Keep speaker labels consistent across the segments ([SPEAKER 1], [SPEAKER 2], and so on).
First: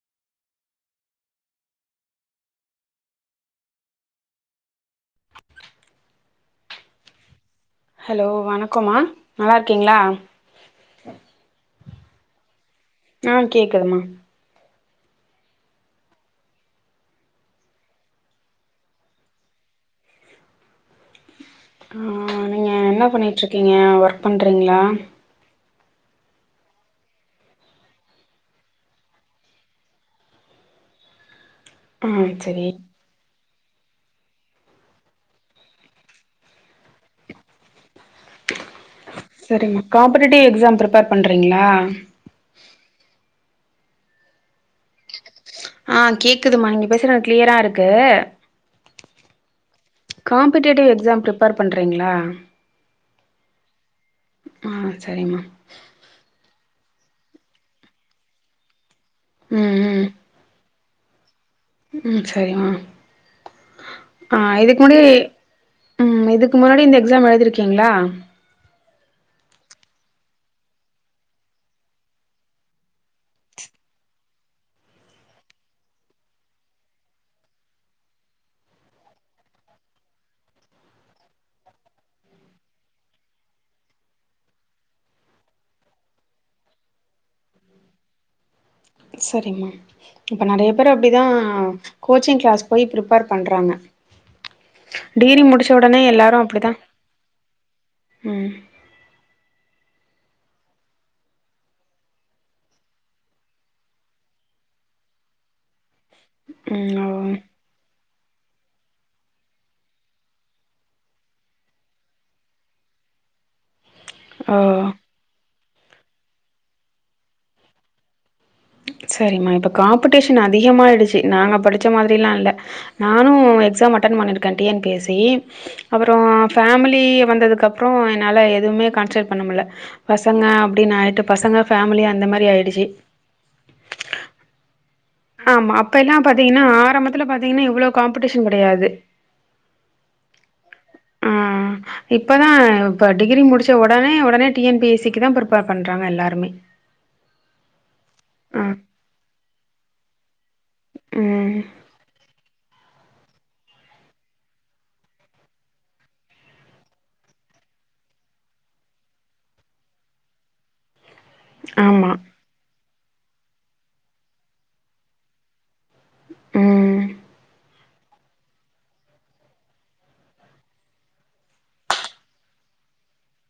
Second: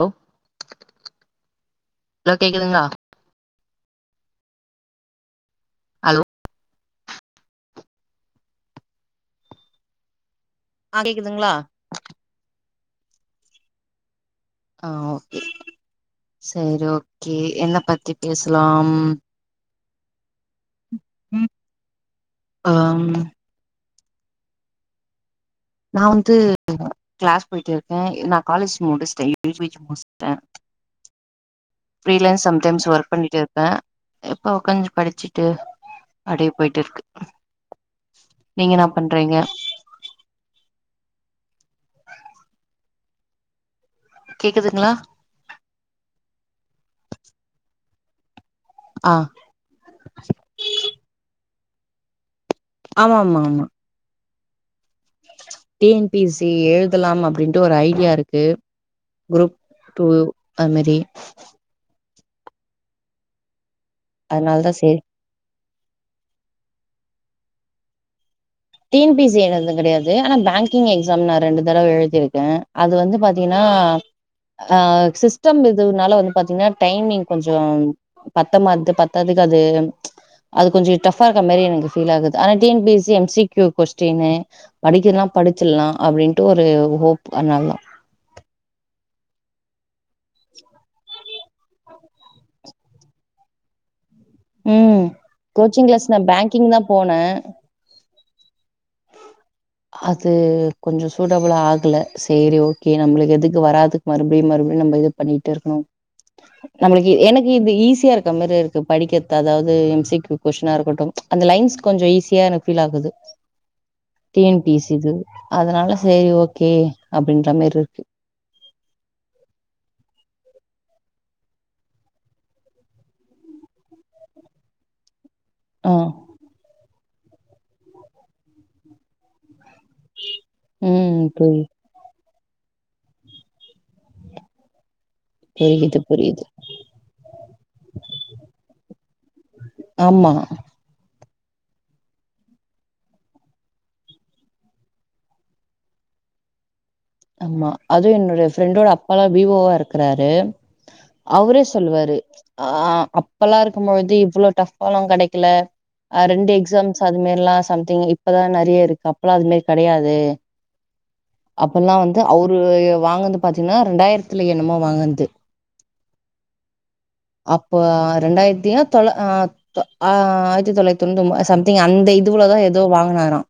[SPEAKER 1] Low hello கேக்குதுங்கலா hello
[SPEAKER 2] hello வணக்கமா நல்லா இருக்கீங்களா
[SPEAKER 1] ஆ கேக்குதுங்களா
[SPEAKER 2] ஆ கேக்குதமா
[SPEAKER 1] ஆ கே சரி ஓக்கே என்ன பத்தி பேசலாம் ம்
[SPEAKER 2] ஆ நீங்க என்ன பண்ணிட்டு இருக்கீங்க ஓர்க் பண்றீங்களா
[SPEAKER 1] நா வந்து கிளாஸ் போயிட்டு இருக்கேன் நான் காலேஜ் முடிஸ்டன் யூ ஜ ஜ முடிஸ்டன்
[SPEAKER 2] ஆ
[SPEAKER 1] பிரீ லன்ஸ்
[SPEAKER 2] சரி
[SPEAKER 1] சம்டைம்ஸ் ஒர்க் பண்ணிட்டு இரு கா இப்ப உ கொஞ்சம் படிச்சுட்டு அடே போயிட்டு இருக்கு நீங்க என்ன பண்றீங்க
[SPEAKER 2] சரிம் காம்படேட்டிவ் எக்ஸாம் ப்ரிப்பர் பண்றீங்களா
[SPEAKER 1] கேக்குதுங்களா
[SPEAKER 2] ஆ கேக்குதுமா நீங்க பேசுற கிளியரா இருக்கு
[SPEAKER 1] ஆ
[SPEAKER 2] காம்படேட்டிவ் எக்ஸாம் பிரிப் பர் பண்றீங்களா
[SPEAKER 1] ஆமா ஆமா ஆமா
[SPEAKER 2] ஆ சரிம்மா
[SPEAKER 1] டீ என் பி சி எழு தலாம் அப்டின்ட்டு ஒரு ஐடியா இருக்கு குரூப்
[SPEAKER 2] ம்
[SPEAKER 1] டூ
[SPEAKER 2] ம்
[SPEAKER 1] அமெரி
[SPEAKER 2] ம் சரிம்மா ஆ
[SPEAKER 1] அதனால தா
[SPEAKER 2] இதுக்கு
[SPEAKER 1] சரி
[SPEAKER 2] முடி உம் இதுக்கு முன்னாடி இந்த எக்ஸாம் எழுதியிருக்கீங்களா
[SPEAKER 1] டிஎன்பிசி எதுனது கிடயாது ஆனா பேங்கிங் எக்ஸாம் நான் ரெண்டு தடவ எழுதியிருக்கேன் அது வந்து பாத்தீங்கன்ன அ சிஸ்டம் இதுவுனால வந்து பாத்தீங்கன்னா டைமிங் கொஞ்சம் பத்த மாது பத்ததுக்கு அது அது கொஞ்சம் டாப்ஹா இருக்க மாரி எனக்கு பீல் ஆகுது ஆனா டிஎன்பிசி எம்சி டு கொஸ்டின்னு படிக்கலாம் படிச்சிலாம் அப்டின்ட்டு ஒரு ஹோப் அதனால தா
[SPEAKER 2] சரிங்கமா இப்ப நெறய பேர் அப்டிதான் ஆ கோச்சிங் கிளாஸ் போய் ப்ரிப்பேர் பண்றாங்க
[SPEAKER 1] உம்
[SPEAKER 2] டிகிரி முடிச்ச
[SPEAKER 1] கோச்சிங்
[SPEAKER 2] உடனே
[SPEAKER 1] கிளாஸ் நா
[SPEAKER 2] எல்லாரு
[SPEAKER 1] பேங்கிங்
[SPEAKER 2] அப்டிதா
[SPEAKER 1] தான் போனா
[SPEAKER 2] ம்
[SPEAKER 1] அது கொஞ்சம் சூட்டபிளா ஆகல சேரி ஓகே நம்மளுக்கு எதுக்கு வராதுக்கு மறுபடியும் மறுபடியும் நம்ம இது பண்ணிட்டு இருக்கணும் நம்மளுக்கு
[SPEAKER 2] ம்
[SPEAKER 1] எனக்கு இது ஈஸியா இரு க்க மாரி இருக்கு படிக்கிறது அதாவது எம்சி கொஸ்டினா இருக்கட்டும் அந்த லைன்ஸ் கொஞ்சம் ஈஸியா எனக்கு ஃபீல் ஆகுது டி
[SPEAKER 2] ஓ ஓ
[SPEAKER 1] என் பி எஸ் சி இது அதனால சேரி ஓகே அப்படின்ற மாரி இருக்கு
[SPEAKER 2] அதிகமாகிடுச்சு நாங்க படிச்ச மாரிலாம் இல்லை நானும் எக்ஸாம் அட்டன பண்ணிருக்கேன் T N P S C
[SPEAKER 1] ஆ
[SPEAKER 2] அப்றம் ஃபேமிலி குட்டி வந்ததுக்கு அப்றம் என்னால எதுவுமே கான்சன்ட் பண்ண முல்ல பசங்க அப்டின்னு ஆயிட்டு
[SPEAKER 1] ம் புரி
[SPEAKER 2] பசங்க ஃபேமிலி அந்த மாரி ப்டி ஆயிடுச்சு ஆமா
[SPEAKER 1] புரியுது
[SPEAKER 2] அப்ப எல்லாம்
[SPEAKER 1] புரியுது
[SPEAKER 2] பாத்தீங்னா ஆரம்பத்துல பாத்தீங்கன்னா எவ்வளவு காம்படிஷன் கெடையாது
[SPEAKER 1] ஆமா
[SPEAKER 2] ஆஹ் இப்பதான் இப்ப டிகிரி முடிச்ச ஒடனே ஒடனே டிஎன் பிஎஸ்சிக்கு தான் பிரிப்பேர் பண்றாங்க எல்லாருமே
[SPEAKER 1] ஆம்மா அதுவும் என்னோடைய
[SPEAKER 2] ஆ
[SPEAKER 1] ஃப்ரெண்டோட அப்பாலாம் வீவோவா இருக்க கறாரு
[SPEAKER 2] ம்
[SPEAKER 1] அவரே சொல்லுவாரு ஆ அப்பல்லாம் இருக்கும்பொழுது இவ்ளோ டஃப்பாலாம் கெடைக்கல ஆஹ் ரெண்டு எக்ஸாம்ஸ் அது மாரில்லாம் சம்திங் இப்பதான் நிறைய இருக்கு அப்பல்லாம் அது மாரி கெடையாது இப்பல்லாம்
[SPEAKER 2] ஆமா
[SPEAKER 1] வந்து அவரு வாங்கந்து பாத்தீங்கன்னா ரெண்டாயிரத்துல என்னமோ வாங்கது
[SPEAKER 2] ம்
[SPEAKER 1] அப் இப்போ ரெண்டாயிரத்தி தொளா ஆஹ் ஆஹ் ஆயிரத்தி தொள்ளாயத்தி தொண்ணூத்தி சம்திங் அந்த இதுவுலதான் ஏதோ வாங்குனாராம்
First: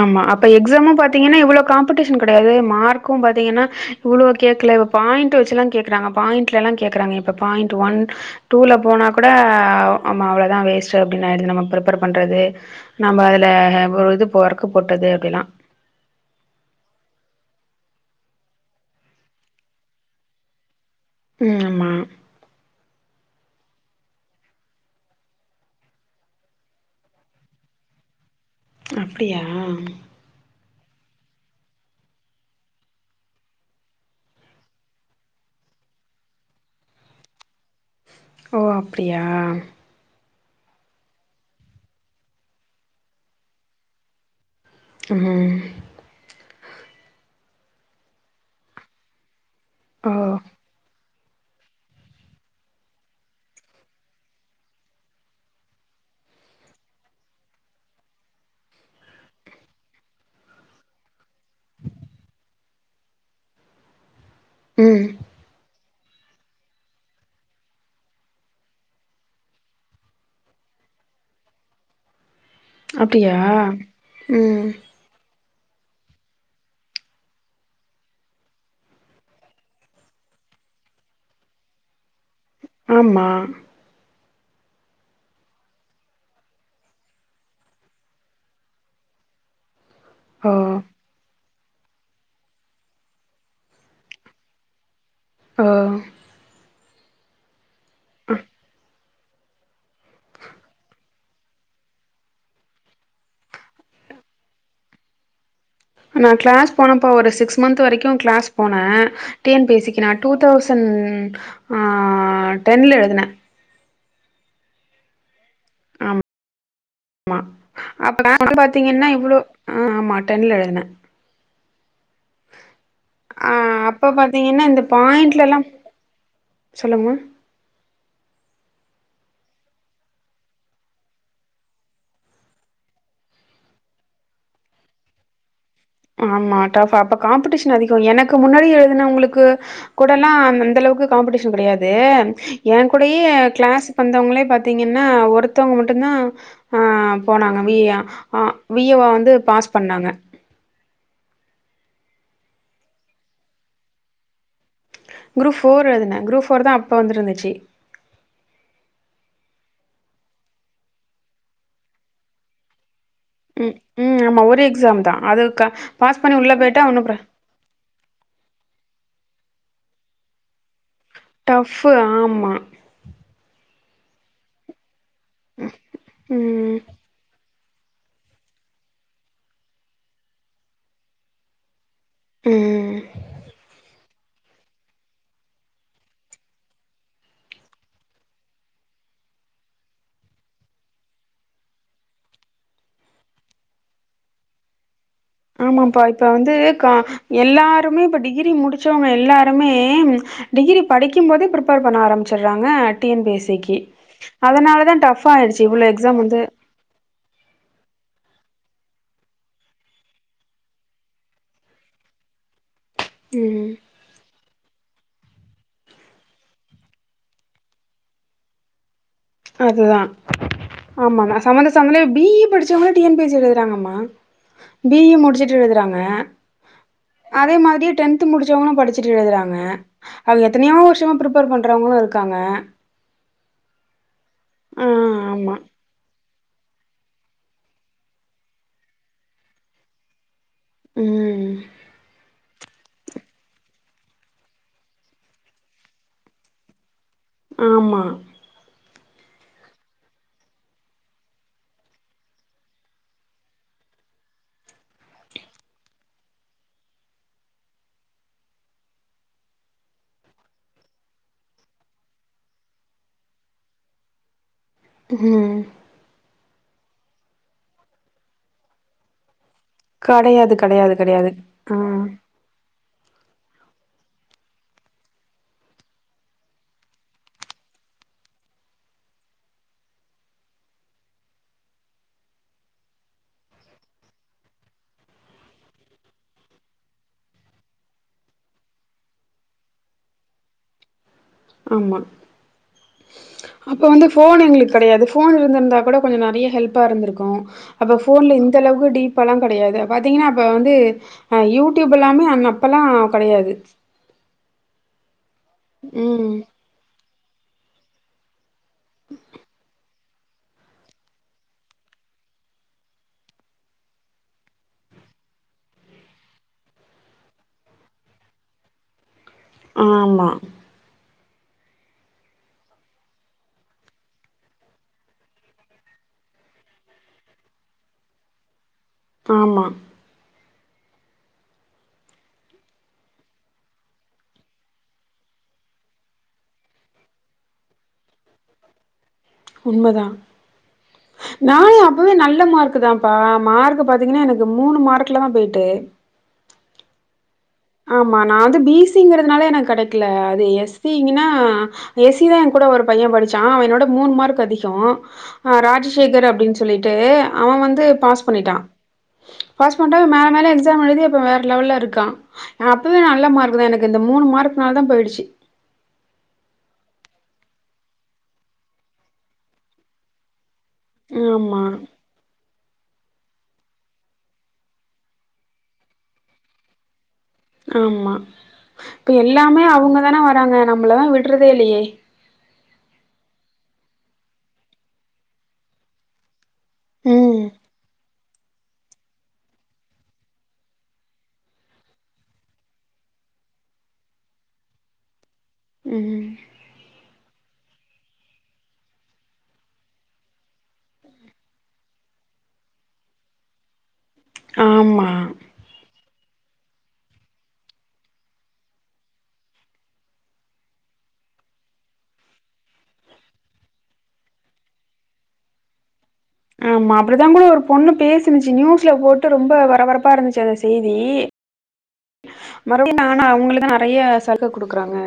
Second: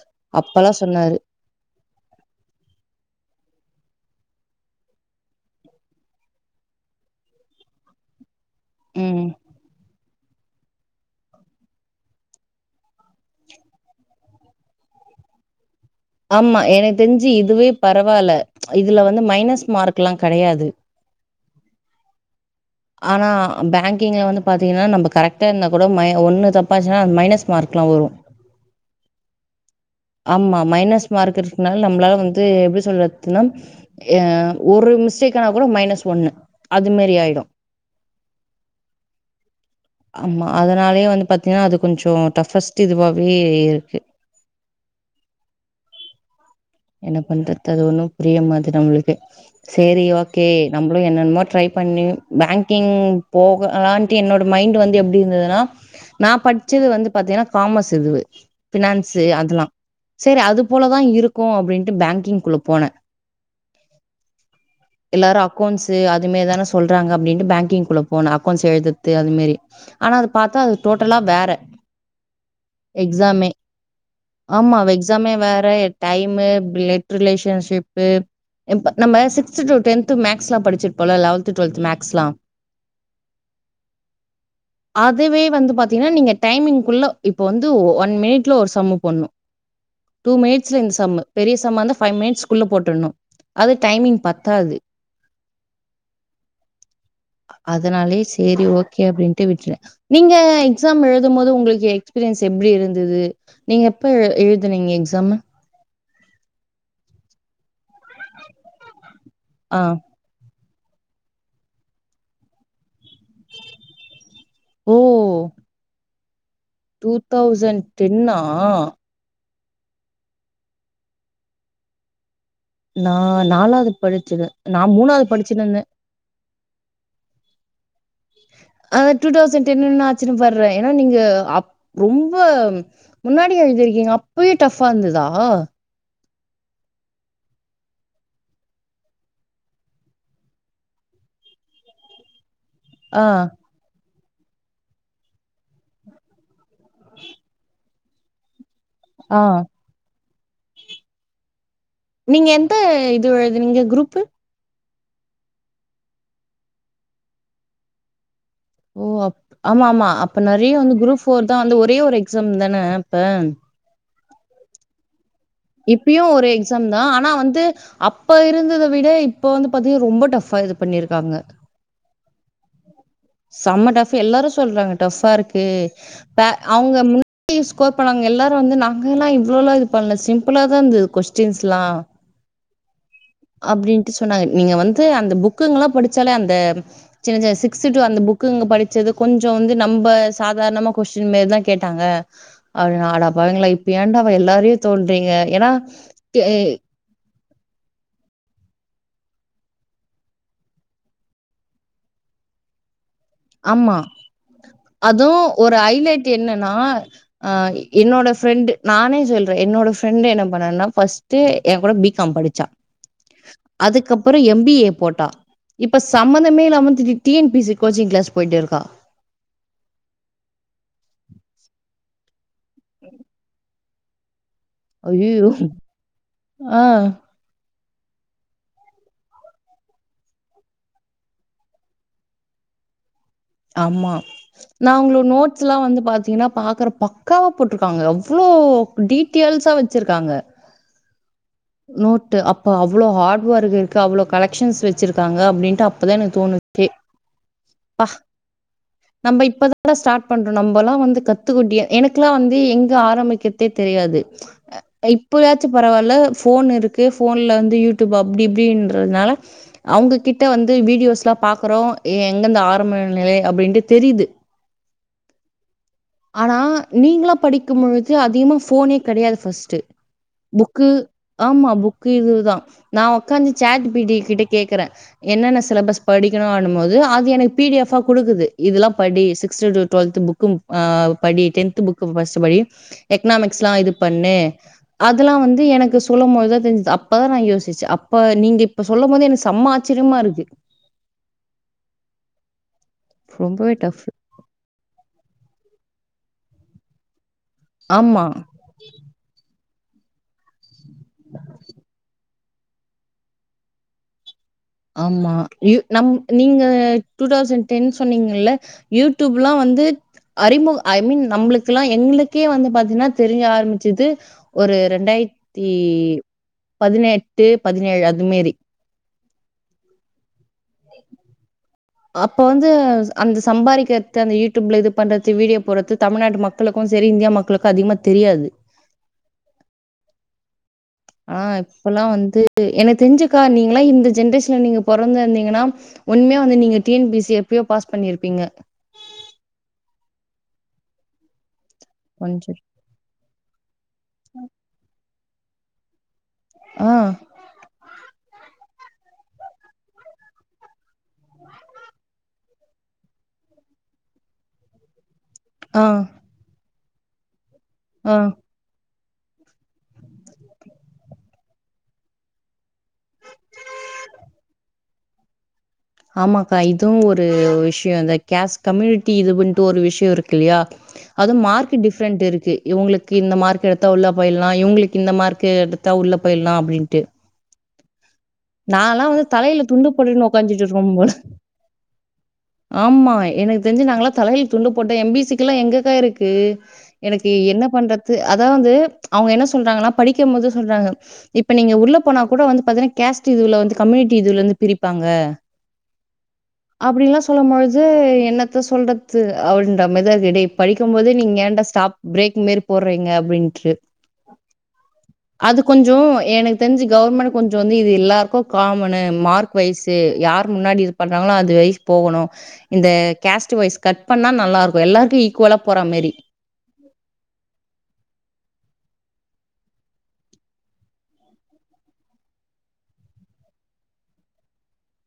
[SPEAKER 2] ஆமா அப்ப
[SPEAKER 1] அப்பல்லாம்
[SPEAKER 2] எக்ஸாமும்
[SPEAKER 1] சொன்னாரு.
[SPEAKER 2] பாத்தீங்கன்னா இவ்ளோ காம் காம்படிஷன் கிடையாது மார்க்கும் பாத்தீங்கன்னா இவ்ளோ கேட்கல இ பாயிண்ட் வச்சுல்லாம் கேக்குறாங்க பாயிண்ட்ல எல்லாம் கேக்குறாங்க இப்ப பாயிண்ட் ஒன் டூல போனா கூட
[SPEAKER 1] ம்.
[SPEAKER 2] ஆம்மா அவ்ளோதான் வேஸ்ட் அப்டின்னாரு நம்ம ப்ரிப்பர் பண்றது நம்ம அதுல ஒரு இது போறப் க்கு போட்டது அப்டிலாம்
[SPEAKER 1] ஆமா எனக்கு தெரிஞ்சு இதுவே பரவால்ல இதுல வந்து மைனஸ் மார்க்லாம் கெடையாது
[SPEAKER 2] ம் ஆமா
[SPEAKER 1] ஆனா பேங்கிங்ல வந்து பாத்தீங்கன்னா நம்ம கரெக்டா இருந்தா கூட ம ஒண்ணு தப்பாச்சுன்னா அது மைனஸ் மார்க்லாம் வுலும்
[SPEAKER 2] அப்டியா
[SPEAKER 1] மைனஸ் மார்க் இருக்குனால நம்மளால வந்து எப்டி சொல்றதுனா அஹ் ஒரு மிஸ்டேக் ஆனா கூட மைனஸ் ஒண்ணு அது மாரி ஆயிடும்
[SPEAKER 2] ஓ அப்டியா
[SPEAKER 1] ஆமா அதனாலயே வந்து பாத்தீங்கன்னா அது கொஞ்சம் டஃப்பஸ்ட் இதுவாவே இருக்கு
[SPEAKER 2] ம்
[SPEAKER 1] என்ன பண்றது அது ஒண்ணும் புரிய மாது நம்மளுக்கு சேரி
[SPEAKER 2] ஓ
[SPEAKER 1] ஓகே நம்ள என்னன்னமோ ட்ரை பண்ணி பேங்கிங் போக ஆன்ட்டி என்னோட மைண்ட் வந்து எப்டி இருந்ததுனா நான் பச்சது வந்து பாத்தீங்கன்னா காமஸ் இதுவ் பினான்சு அதுல்லாம் சேரி அது போல தான் இருக் கும் அப்பிடின்ட்டு பேங்கிங் குழு போனே
[SPEAKER 2] ம்
[SPEAKER 1] எல்லாரும் அக்கோன்ஸ் அது மேரி தானே சொல்றாங்க அப்படின்ட்டு பேங்கிங் குள்ள போனே அக்கௌண்ஸ் எழுதரது அது மேரி அது பாத்தா டோட்டலா வேற
[SPEAKER 2] அப்டியா
[SPEAKER 1] எக்ஸாமே
[SPEAKER 2] ம்
[SPEAKER 1] ஆமா எக்ஸாமே வேற ஃப்ரேய டைமு பிளெட் ரிலேஷன்ஷிப்பு இப்ப நம்ம சிக்ஸ்து டூ டென்து மேக்ஸ்லாம் படிச்சு இருப்போன்ல லெவன்த் டூவெல்த் மேக்ஸ்லாம்
[SPEAKER 2] ஆமா
[SPEAKER 1] அதுவே வந்து பாத்தீங்கன்னா நீங்க டைமிங்க்குள்ள இப்ப வந்து ஒன் மினிட்ல ஒரு சம்மு போன்னும் டூ
[SPEAKER 2] ஓ
[SPEAKER 1] மேட் சிலே இந்த சம்மு பெரிய சம்மு வந்து ஃபைவ் மினிட்ஸ் குள்ள போட்டுணும் அது டைமிங் பத்தாது
[SPEAKER 2] ஹ
[SPEAKER 1] அதுனாலே சேரி ஓ கே அப்படின்ட்டு விட்டுறேன் நீங்க எக்ஸாம் எழுதும் போது உங்களுக்கு எக்ஸ்பீரியன்ஸ் எப்படி இருந்தது நீங்க எப்ப எழுதுனிங்க எக்ஸாமு
[SPEAKER 2] நான் கிளாஸ் போனப்ப ஒரு சிக்ஸ் மந்த் வரைக்கும் கிளாஸ் போன டி என்
[SPEAKER 1] ஆ
[SPEAKER 2] பிசிக்கு நா டூ தௌசண் ன் ஆ டென்ல எழுதுனே
[SPEAKER 1] ஓ
[SPEAKER 2] ஆம்
[SPEAKER 1] டூ
[SPEAKER 2] ஆமா
[SPEAKER 1] தௌசண்ட்
[SPEAKER 2] அப்ப
[SPEAKER 1] டென்னா
[SPEAKER 2] [inaudible] பாத்தீங்கின்னா இவ்வளோ ஆமா டென்ல எழுதுனே
[SPEAKER 1] நான்
[SPEAKER 2] அஹ
[SPEAKER 1] நாலாவது
[SPEAKER 2] அப்ப
[SPEAKER 1] படிச்சிருந்தேன்
[SPEAKER 2] பாத்தீங்கின்னா இந்த
[SPEAKER 1] நான் மூணாவது
[SPEAKER 2] பாயிண்ட்ல எல்லாம்
[SPEAKER 1] படிச்சிருந்தேன்
[SPEAKER 2] சொல்லுங்கமா
[SPEAKER 1] ஆ டூ தௌசண்ட் டென்னுனா ஆச்சிற படுறேன் ஏன்னா நீங்க ரொம்ப முன்னாடி எழுதியிருக்கீங்க அப்பயே டஃப்பா இருந்ததா
[SPEAKER 2] ஆமா டப் அப்ப காம்பிடிஷன் அதிகம் எனக்கு முன்னாடி எழுதுன வங்களுக்கு கூட எல்லா அந்த அளவுக்கு காம்பிடிஷன் கிடையாது என் கூடயே
[SPEAKER 1] ஆ,
[SPEAKER 2] கிளாஸ் வந்தவங்களே பாத்தீங்கின்னா ஒருத்தவங்க மட்டும் தான் ஆ போனாங்க வியா ஆ விஏவா வந்து
[SPEAKER 1] ஆ.
[SPEAKER 2] பாஸ் பண்ணாங்க
[SPEAKER 1] நீங்க எந்த இது எழுதுனிங்க குரூப்பு
[SPEAKER 2] குரூப் போர் எழுதுனே குரூப் போர் தா அப்ப வந்திருந்துச்சு
[SPEAKER 1] ஓ ஆமா ஆமா அப்ப நெறைய வந்து குரூப் போர் தான் வந்து ஒரே ஒரு எக்ஸாம் தான ப
[SPEAKER 2] ம் ம் ஆமா ஒரு எக்ஸாம் தான் அது க பாஸ்
[SPEAKER 1] இப்பியும்
[SPEAKER 2] பண்ணி
[SPEAKER 1] ஒரு
[SPEAKER 2] உள்ள போயிட்டா
[SPEAKER 1] எக்ஸாம்
[SPEAKER 2] ஒன்னு
[SPEAKER 1] தான்
[SPEAKER 2] பிர
[SPEAKER 1] ஆனா வந்து அப் அப்ப இருந்ததை விட இப்போ வந்து பாத்தீங்கா ரொம்ப டஃப் ஆது
[SPEAKER 2] டஃப்பு ஆமா
[SPEAKER 1] செம்ம டஃப் எல்லாரும் சொல்றாங்க டஃப்பா இருக்கு ப
[SPEAKER 2] ம்
[SPEAKER 1] அவுங்க ஸ்கோர் எல்லாரும் வந்து நாங்க எல்லாம் இவ்ளோலாம் இது பண்ணல சிம் ஃபுல்லா தான் இருந்தது கொஸ்டின்ஸ் லாம்
[SPEAKER 2] ம்ம் ம்
[SPEAKER 1] சொன்னாங்க நீங்க வந்து அந்த புக்குங்கலா படிச்சாலே அந்த சின்ன சின்ன சிக்ஸ் டூ அந்த படிச்சது கொஞ்சம் வந்து நம்ப சாதாரணமா கொஸ்டின்ல தான் கேட்டாங்க அட பாவிங்களா இப்பயாண்டா அவ எல்லாரையும் சொல்
[SPEAKER 2] ஆமாப்பா இப்ப வந்து கா எல்லோருமே இப்போ டிகிரி முடித்தவங்க எல்லாருமே டிகிரி படிக்கு போதே ப்ரிப்பேர் பண்ண ஆரம்பிச்சிடுறாங்க டிஎபிஎஸ்சிக்கு
[SPEAKER 1] ஆமா
[SPEAKER 2] அதனால தான் டஃப்
[SPEAKER 1] அதுவு
[SPEAKER 2] ஆயிடுச்சு
[SPEAKER 1] ஒரு
[SPEAKER 2] இவ்ளோஎக்ஸாம்
[SPEAKER 1] ஹைலைட்
[SPEAKER 2] வந்து
[SPEAKER 1] என்னன்னா ஆ என்னோட ஃரெண்ட் நானே சொல்றேன் என்னோட ஃப்ரெண்ட் என்ன பண்ணான்னா ஃபர்ஸ்ட் என் கூட பிகாம் படிச்சா
[SPEAKER 2] ம்
[SPEAKER 1] அதுக்கப்புறம் எம்பி ஏ போட் டா இப்ப சம்பந்தமே இல்லாம வந்து T N P S C coaching class போய்டிருக்கா
[SPEAKER 2] அதுதான் ஆமா சம்பந்த சமபந்த பி இ படிச் ச வுங்க டிஎன்பிஎஸ்சி எழுதுறாங்கம்மா பிஇஇ
[SPEAKER 1] ஐயயோ
[SPEAKER 2] முடிச்சுட்டு எழுதுறாங்க
[SPEAKER 1] ஆ
[SPEAKER 2] அதே மாரி டென்த் முடிச்சவங்களும் படிச்சிட்டு எழுதுறாங்க அவுங்க எத்தனையோ வருஷமா பிரிப்பேர் பண்றவங்களும் இருக்காங்க
[SPEAKER 1] ஆமா
[SPEAKER 2] ஆ
[SPEAKER 1] நான் அவுங்களோட
[SPEAKER 2] ஆமா
[SPEAKER 1] நோட்ஸ் எல்லாம் வந்து பாத்தீங்கன்னா பாக்குற பக்காவா போட்டிருக்காங்க அவ்வளோ டீட்டெயில்ஸா வச்சிருக்காங்க
[SPEAKER 2] ம்ம்
[SPEAKER 1] நோட்டு அப் இப்ப அவ்ளோ ஹார்ட் ஒர்க் இருக்கு அவ்ளோ கலெக்ஷன்ஸ் வச்சிருக்காங்க அப்படின்ட்டு அப்பதான் எனக்கு தோணுத்தே
[SPEAKER 2] ஆமா
[SPEAKER 1] நம்ம இப்ப தாடா ஸ்டார்ட் பண்றோம் நம்ம எல்லாம் வந்து கத்துக்குட்டியே எனக்குெல்லாம் வந்து எங்க ஆரம்பிக்கறதே தெரியாது இப்பயாச்சும் பரவாயில்ல போன் இருக்கு போன்ல வந்து யூடியூப் அப்படி இப்படின்றதுனால அவுங்க கிட்ட வந்து வீடியோஸ் எல்லாம் பாக்குறோம் எங்கருந்து ஆரம்ப நிலை அப்படின்ட்டு தெரியுது
[SPEAKER 2] ம்
[SPEAKER 1] ஆனால் நீங்களாம் படிக்கும் பொழுது அதிகமாக ஃபோனே கிடையாது ஃபர்ஸ் டு
[SPEAKER 2] கடையாது
[SPEAKER 1] புக்கு
[SPEAKER 2] கடையாது கடையாது
[SPEAKER 1] ஆமா
[SPEAKER 2] ஆ
[SPEAKER 1] புக்கு இதுதான் நான் உக்காந்து சேட் பீடி இது கிட்ட கேக்குறேன் என்னென்ன சிலபஸ் படிக்கணும் போது அது எனக்கு பிடியப்பா குடுக்குது இதெல்லாம் படி சிக்ஸ்த் டூ ட்வெல்த் புக்கும் ஆஹ் படி டென்த் புக்கு ஃபர்ஸ்ட்ட் படி எக்கனாமிக்ஸ் எல்லாம் இது பண்ணு அதெல்லாம் வந்து எனக்கு சொல்லும் போது தான் தெரிஞ்சுது அப்பதான் நான் யோசிச்சேன் அப்ப நீங்க இப்ப சொல்லும் போது எனக்கு செம்ம ஆச்சரியமா இருக்கு
[SPEAKER 2] ஆமா
[SPEAKER 1] ரொம்பவே
[SPEAKER 2] அப்ப
[SPEAKER 1] டஃப்.
[SPEAKER 2] வந்து போன் எங்களுக்கு கடையாது ஃபோன் இருந்திருந்தால் கூட கொஞ்சம் நறைய ஹெல்ப்பா இருந்திருக்கும் அப்ப
[SPEAKER 1] ஆமா.
[SPEAKER 2] போன்ல இந்த அளவுக்கு டீப்பா எல்லாம் கடையாது பாத்தீங்கன்னா அப்ப வந்து யூடியூப் எல்லாமே அப்பல்லாம் கிடையாது
[SPEAKER 1] ஆமா யூ நம் நீங்க டூ தௌசண்ட் டென் சொன்னீங்கல்ல யூடியூப் எல்லாம் வந்து அறிமுக ஐ மீன் நம்மளுக்கு எல்லாம் எங்களுக்கே வந்து பாத்தீங்கன்னா தெரிய ஆரம்பிச்சது ஒரு ரெண்டாயிரத்தி பதினெட்டு பதினேழு அதுமாறி
[SPEAKER 2] ஆமா
[SPEAKER 1] அப்ப வந்து அந்த சம்பாதிக்கிறது அந்த யூடியூப்ல இது பண்றது வீடியோ போடுறது தமிழ்நாட்டு மக்களுக்கும் சரி இந்தியா மக்களுக்கும் அதிகமா தெரியாது
[SPEAKER 2] ஆமா
[SPEAKER 1] ஆஹ் இப்பல்லாம் வந்து எனக்கு தெரிஞ்சுக்கா நீங்கல்லாம் இந்த ஜென்ரேஷன்ல நீங்க பிறந்த இருந்தீங்கன்னா உண்மையா வந்து நீங்க டீஎன்பிசி எப்பயோ பாஸ் பண்ணியிருப்பீங்க
[SPEAKER 2] உண்மைதான் நானும் அப்பவே நல்ல
[SPEAKER 1] கொஞ்சம்
[SPEAKER 2] மார்க் தான்ப்பா மார்க் பாத்தீங்கன்னா எனக்கு மூணு மார்க்ல தான் போயிருக்கு டே
[SPEAKER 1] ஆ
[SPEAKER 2] ஆமா நான் வந்து பிசிங்கிறதுனால எனக்கு கிடைக்கல அது எஸ்சின்னா எஸ்சி தான் என் கூட ஒரு பையன் படிச்சான் அவனோட மூணு மார்க் அதிகம் ஆஹ
[SPEAKER 1] ஆ,
[SPEAKER 2] ராஜசேகர் அப்படின்னு சொல்லிட்டு அத்தே அவன் வந்து
[SPEAKER 1] ஆ.
[SPEAKER 2] பாஸ் பண்ணிட்டான் பாஸ் பண்டா மேல மேல எக்ஸாம் எழுதி இப்ப வேற லெவல்ல இருக்கான் அப்போதான் நல்ல மார்க் தான் எனக்கு இந்த மூணு மார்க்னால தான் போயிடுச்சு
[SPEAKER 1] ஆமாக்கா இதுவும் ஒரு விஷயம் தா கேஸ்ட் கம்யூனிட்டி இதுவுன்டு ஒரு விஷயம் இருக்கு இல்லையா அதுவும்
[SPEAKER 2] ஆமா
[SPEAKER 1] மார்க் டிஃப்ரெண்ட் இருக்கு இவுங்களுக்கு இந்த மார்க் எடுத்தா உள்ள போயில்லாம் இவங்களுக்கு இந்த மார்க் எடுத்தா உள்ள போயில்லாம் அப்டின்ட்டு
[SPEAKER 2] ஆமா இப்ப எல்லாமே
[SPEAKER 1] தலையில துண்டு
[SPEAKER 2] அவுங்கதான
[SPEAKER 1] போட்டுன்னு
[SPEAKER 2] வராங்க
[SPEAKER 1] உட்காந்துட்டு இருக்கோம்
[SPEAKER 2] நம்மளதா
[SPEAKER 1] போல
[SPEAKER 2] விட்றதே இல்லையே
[SPEAKER 1] ஆமா எனக்கு தெரிஞ்சு நாங்களாம் தலையில துண்டு போட்டு எம்பிசிக்கு எல்லாம் எங்கக்கா இருக்கு எனக்கு
[SPEAKER 2] ம்
[SPEAKER 1] என்ன பண்றத் அதாவதுஅவுங்க என்ன சொல்றாங்கன்னா படிக்கும் போது சொல்றாங்க இப்ப நீங்க உள்ள போனா கூட வந்து பாத்திங்கனா கேஸ்ட் இதுல வந்து கம்யூனிட்டி இதுலருந்து பிரிப்பாங்க
[SPEAKER 2] ம்
[SPEAKER 1] அப்படிலாம் சொல்லும்பொழுது என்னத்த சொல்றது அப்படின்ற மேரிதா எடே படிக்கும் போதே நீங்க ஏண்டா ஸ்டாப் பிரேக் மாறி போடுறீங்க அப்டின்ட்டு
[SPEAKER 2] ஆமா
[SPEAKER 1] கொஞ்சும் எனக்கு தெரிஞ்சு கவர்மெண்ட் கொஞ்ச இதுவந்து இது எல்லாருக்கும் காமனு மார்க் வைஸ்சு யார் முன்னாடி இது பண்றாங்களோ அது வைஸ்போகணும் இந்த கேஸ்ட் வைஸ் கட் பண்ணா நல்லா இருக்கும் எல்லாருக்கும் ஈக்குவலா போற மெரி
[SPEAKER 2] ஆம்மா அப்புறதான்போல ஒரு பொண்ணு பேசினுச்சு நியூஸ்ல போட்டு போட்டு ரொம்ப பரபரப்பா இருந்துச்சு அந்த செய்தி மறுபடியும் நான்னா அவங்களுக்குதான் நிறைய சலுகை குடுக்குறாங்க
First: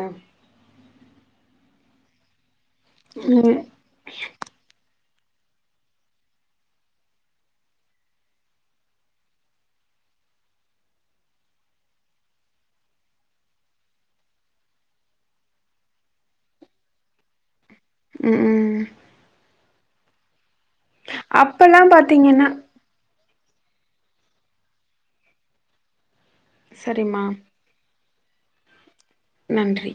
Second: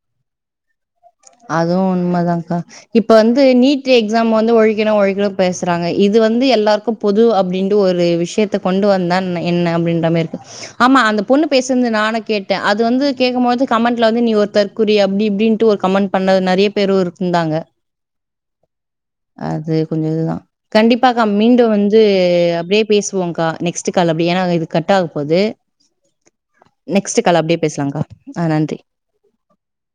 [SPEAKER 1] அதுவும் உண்மைதாக்கா இப்ப வந்து
[SPEAKER 2] ம்
[SPEAKER 1] நீட் எக்ஸாம் வந்து ஒழிக்கணும் ஒழிக் இவ்ளோ பேசுறாங்க இது வந்து எல்லாருக்கும் பொது அப்பிடின்டு ஒரு விஷயத்த கொண்டு வந்தா என்ன அப்டின்றமேரி இருக்கு ஆமா அந்த பொண்ணு பேசந்து நானு கேட்டன் அது கேக்கும் போது கமெண்ட் லநீ ஒரு தற்குறி அப்டி இப்டிண்ட்டு ஒரு கமெண்ட் பண்ணது நறைய பேரும் ஒருத் இருந்தாங்க
[SPEAKER 2] உம் உம்
[SPEAKER 1] அது கொஞ்ச இதுதான் கண்டிப்பாக்கா மீண்டும்
[SPEAKER 2] அப்பல்லாம்
[SPEAKER 1] வந்து
[SPEAKER 2] பாத்தீங்கன்னா
[SPEAKER 1] அப்டியே பேசுவோம் ப நெக்ஸ்ட் கால் அப்டி ஏன்னா இது கட் ஆக போது
[SPEAKER 2] சரிம்மா
[SPEAKER 1] நெக்ஸ்டு கால அப்டியே பேசுலாங்கா ஆஹ் நன்றி
[SPEAKER 2] நன்றி